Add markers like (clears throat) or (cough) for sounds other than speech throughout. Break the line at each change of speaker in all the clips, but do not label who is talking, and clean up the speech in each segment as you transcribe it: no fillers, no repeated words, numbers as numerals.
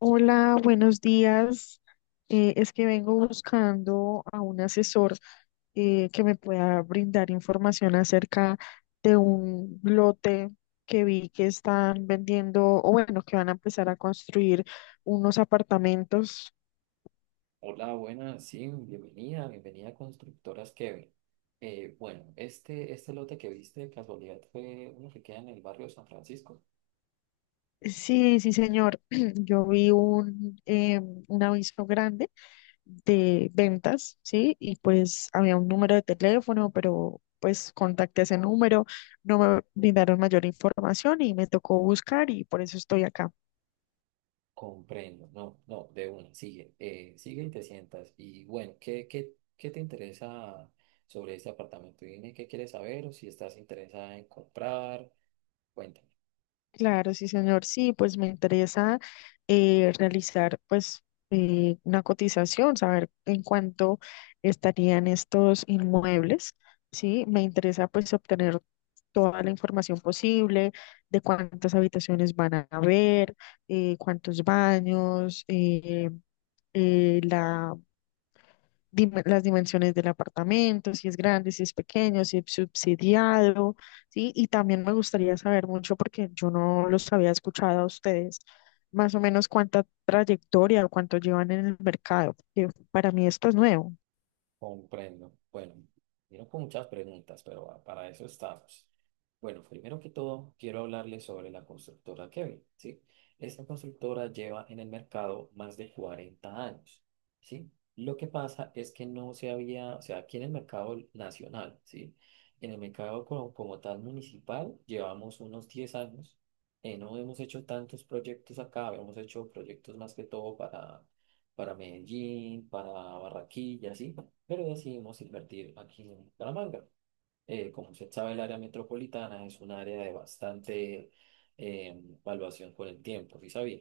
Hola, buenos días. Es que vengo buscando a un asesor que me pueda brindar información acerca de un lote que vi que están vendiendo, o bueno, que van a empezar a construir unos apartamentos.
Hola, buenas, sí, bienvenida, a Constructoras Kevin. Este lote que viste de casualidad fue uno que queda en el barrio de San Francisco.
Sí, sí, señor. (clears throat) Yo vi un aviso grande de ventas, ¿sí? Y pues había un número de teléfono, pero pues contacté ese número, no me brindaron mayor información y me tocó buscar y por eso estoy acá.
Comprendo, no, no, de una, sigue, sigue y te sientas. Y bueno, ¿qué te interesa sobre este apartamento? Dime qué quieres saber o si estás interesada en comprar, cuéntame.
Claro, sí, señor. Sí, pues me interesa realizar pues una cotización, saber en cuánto estarían estos inmuebles. Sí, me interesa pues obtener toda la información posible de cuántas habitaciones van a haber, cuántos baños, la dime las dimensiones del apartamento, si es grande, si es pequeño, si es subsidiado, ¿sí? Y también me gustaría saber mucho, porque yo no los había escuchado a ustedes, más o menos cuánta trayectoria o cuánto llevan en el mercado, porque para mí esto es nuevo.
Comprendo. Bueno, vino con muchas preguntas, pero ah, para eso estamos. Bueno, primero que todo, quiero hablarles sobre la constructora Kevin, ¿sí? Esta constructora lleva en el mercado más de 40 años, ¿sí? Lo que pasa es que no se había, o sea, aquí en el mercado nacional, ¿sí? En el mercado como tal municipal llevamos unos 10 años. No hemos hecho tantos proyectos acá, hemos hecho proyectos más que todo para Medellín, para Barranquilla, sí, pero decidimos invertir aquí en Bucaramanga. Como usted sabe, el área metropolitana es un área de bastante evaluación con el tiempo, ¿sí sabía?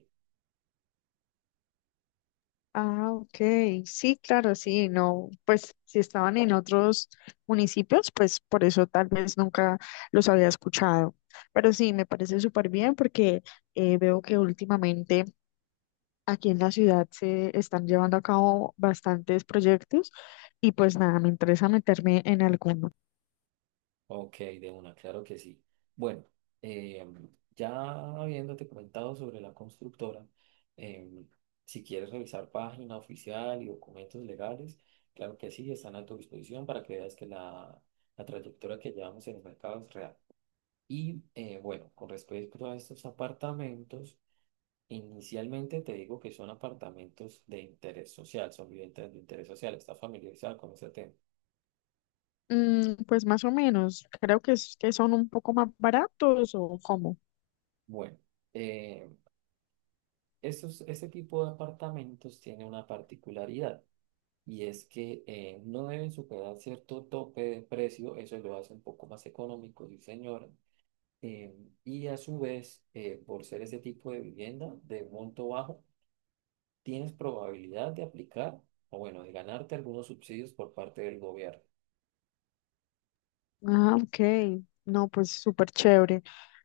Ah, ok, sí, claro, sí, no, pues si estaban en otros municipios, pues por eso tal vez nunca los había escuchado. Pero sí, me parece súper bien porque veo que últimamente aquí en la ciudad se están llevando a cabo bastantes proyectos y pues nada, me interesa meterme en alguno.
Ok, de una, claro que sí. Bueno, eh, ya habiéndote comentado sobre la constructora, em, si quieres revisar página oficial y documentos legales, claro que sí, están a tu disposición para que veas que la trayectoria que llevamos en el mercado es real. Y bueno, con respecto a estos apartamentos, inicialmente te digo que son apartamentos de interés social, son viviendas de interés social, ¿estás familiarizado con ese tema?
Mm, pues más o menos, creo que, que son un poco más baratos o cómo.
Bueno, eh, este tipo de apartamentos tiene una particularidad y es que no deben superar cierto tope de precio, eso lo hace un poco más económico, sí señora. eh, y a su vez, por ser ese tipo de vivienda de monto bajo, tienes probabilidad de aplicar o bueno, de ganarte algunos subsidios por parte del gobierno.
Ah, ok. No, pues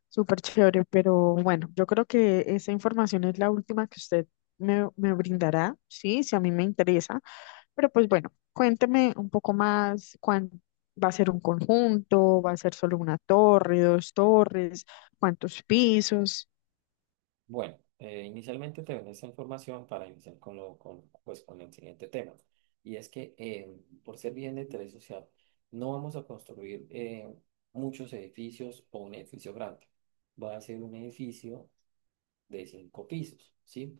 súper chévere, pero bueno, yo creo que esa información es la última que usted me brindará, sí, si a mí me interesa. Pero pues bueno, cuénteme un poco más, ¿va a ser un conjunto? ¿Va a ser solo una torre, dos torres? ¿Cuántos pisos?
Bueno, inicialmente te venden esta información para iniciar pues, con el siguiente tema. Y es que por ser bien de interés social, no vamos a construir muchos edificios o un edificio grande. Va a ser un edificio de 5 pisos, ¿sí?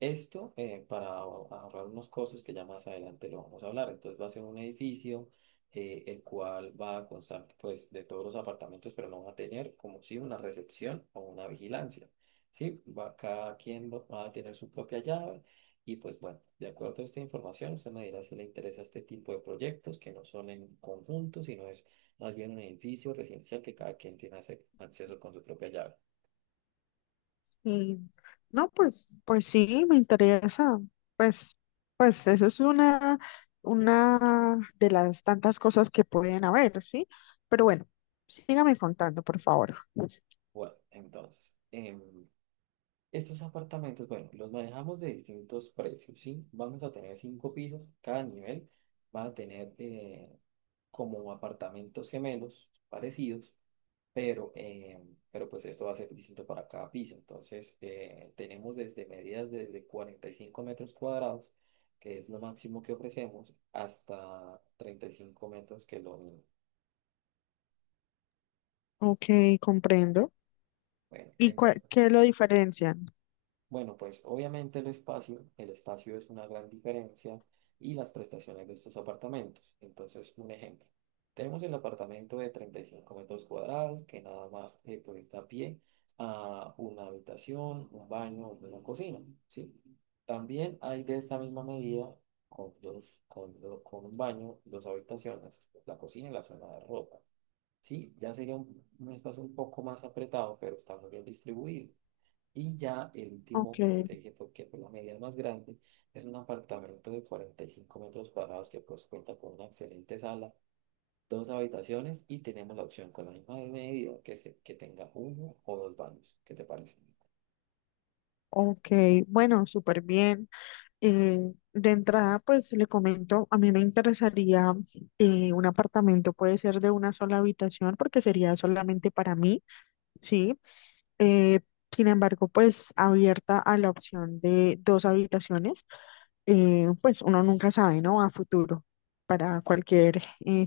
Esto, para ahorrar unos costos que ya más adelante lo vamos a hablar. Entonces va a ser un edificio el cual va a constar pues de todos los apartamentos, pero no va a tener como si una recepción o una vigilancia, ¿sí? Cada quien va a tener su propia llave y pues bueno, de acuerdo a esta información, usted me dirá si le interesa este tipo de proyectos que no son en conjunto, sino es más bien un edificio residencial que cada quien tiene acceso con su propia llave.
Sí, no, pues, pues sí, me interesa. Pues, pues eso es una de las tantas cosas que pueden haber, ¿sí? Pero bueno, sígame contando, por favor.
Bueno, entonces, estos apartamentos, bueno, los manejamos de distintos precios, ¿sí? Vamos a tener 5 pisos, cada nivel va a tener como apartamentos gemelos parecidos, pero, pero esto va a ser distinto para cada piso. Entonces, tenemos desde medidas desde 45 metros cuadrados, que es lo máximo que ofrecemos, hasta 35 metros, que es lo mínimo.
Ok, comprendo.
Bueno,
¿Y
entonces,
qué lo diferencian?
bueno, pues obviamente el espacio es una gran diferencia y las prestaciones de estos apartamentos. Entonces, un ejemplo. Tenemos el apartamento de 35 metros cuadrados que nada más, pues, da pie a una habitación, un baño, una cocina, ¿sí? También hay de esta misma medida con un baño, dos habitaciones, la cocina y la zona de ropa. Sí, ya sería un espacio un poco más apretado, pero está muy bien distribuido. Y ya el
Ok,
último que te dije, porque fue la medida más grande, es un apartamento de 45 metros cuadrados que pues cuenta con una excelente sala, dos habitaciones y tenemos la opción con la misma medida que tenga uno o dos baños. ¿Qué te parece?
ok, bueno, súper bien. De entrada, pues le comento, a mí me interesaría un apartamento, puede ser de una sola habitación porque sería solamente para mí, ¿sí? Eh, Sin embargo, pues abierta a la opción de dos habitaciones, pues uno nunca sabe, ¿no? A futuro, para cualquier eh,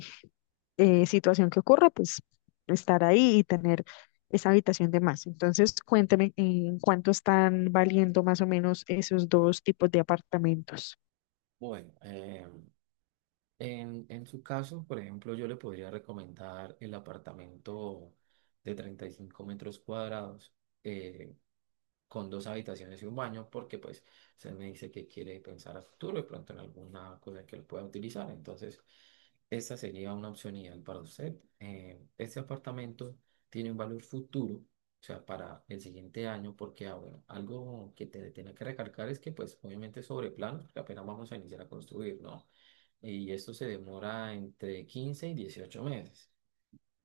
eh, situación que ocurra, pues estar ahí y tener esa habitación de más. Entonces, cuénteme en cuánto están valiendo más o menos esos dos tipos de apartamentos.
Bueno, en su caso, por ejemplo, yo le podría recomendar el apartamento de 35 metros cuadrados. Eh, con dos habitaciones y un baño, porque pues se me dice que quiere pensar a futuro y pronto en alguna cosa que lo pueda utilizar. Entonces, esa sería una opción ideal para usted. Este apartamento tiene un valor futuro, o sea, para el siguiente año, porque ah, bueno, algo que te tiene que recalcar es que pues obviamente es sobre plano, porque apenas vamos a iniciar a construir, ¿no? Y esto se demora entre 15 y 18 meses.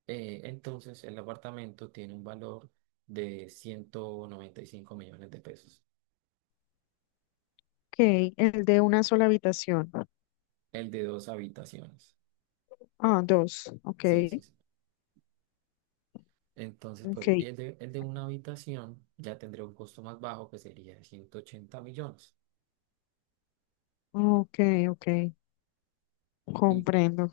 Entonces, el apartamento tiene un valor de 195 millones de pesos.
Ok, el de una sola habitación.
El de dos habitaciones.
Ah, dos. Ok,
Sí, sí, sí. Entonces,
ok,
pues, el de una habitación ya tendría un costo más bajo que sería de 180 millones.
ok, ok.
Y
Comprendo.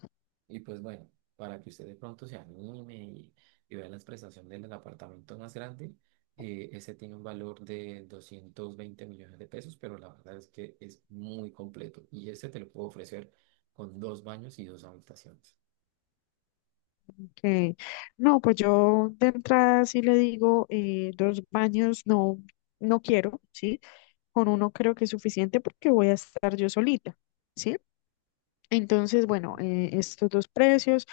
Pues bueno, para que usted de pronto se anime y vea las prestaciones del apartamento más grande, ese tiene un valor de 220 millones de pesos, pero la verdad es que es muy completo y ese te lo puedo ofrecer con dos baños y dos habitaciones.
Ok. No, pues yo de entrada sí le digo dos baños, no, no quiero, ¿sí? Con uno creo que es suficiente porque voy a estar yo solita, ¿sí? Entonces, bueno,
Ujú.
estos dos precios.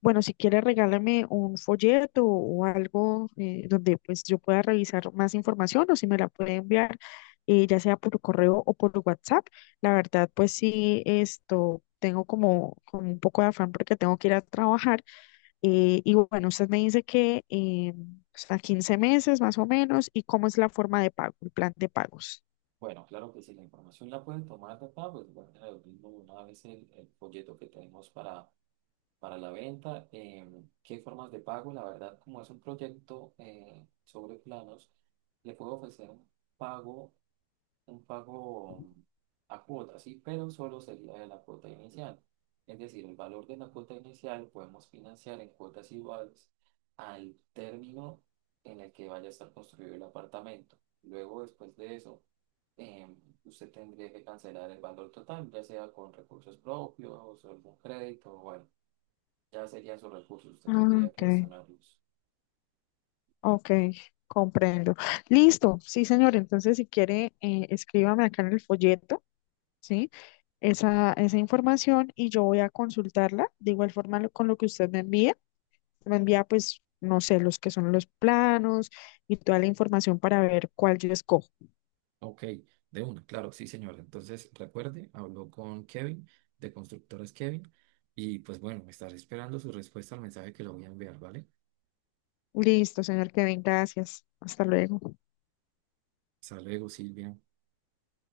Bueno, si quieres, regálame un folleto o algo donde pues yo pueda revisar más información o si me la puede enviar, ya sea por correo o por WhatsApp. La verdad, pues sí, esto tengo como, como un poco de afán porque tengo que ir a trabajar. Y bueno, usted me dice que a 15 meses más o menos y cómo es la forma de pago, el plan de pagos.
Bueno, claro que si la información la pueden tomar de acá, pues guarden lo mismo una vez el folleto que tenemos para la venta. ¿Qué formas de pago? La verdad, como es un proyecto sobre planos, le puedo ofrecer pago un pago a cuota, sí, pero solo sería de la cuota inicial. Es decir, el valor de la cuota inicial podemos financiar en cuotas iguales al término en el que vaya a estar construido el apartamento. Luego, después de eso, em, usted tendría que cancelar el valor total, ya sea con recursos propios o algún crédito, bueno, ya serían sus recursos, usted
Ah,
tendría
ok,
que gestionarlos.
ok, comprendo. Listo, sí, señor. Entonces, si quiere, escríbame acá en el folleto. ¿Sí? Esa información y yo voy a consultarla de igual forma con lo que usted me envía. Me envía, pues, no sé, los que son los planos y toda la información para ver cuál yo escojo.
Ok, de una, claro, sí, señora. Entonces, recuerde, habló con Kevin, de Constructoras Kevin, y pues bueno, me estaré esperando su respuesta al mensaje que le voy a enviar, ¿vale?
Listo, señor Kevin, gracias. Hasta luego.
Hasta luego, Silvia.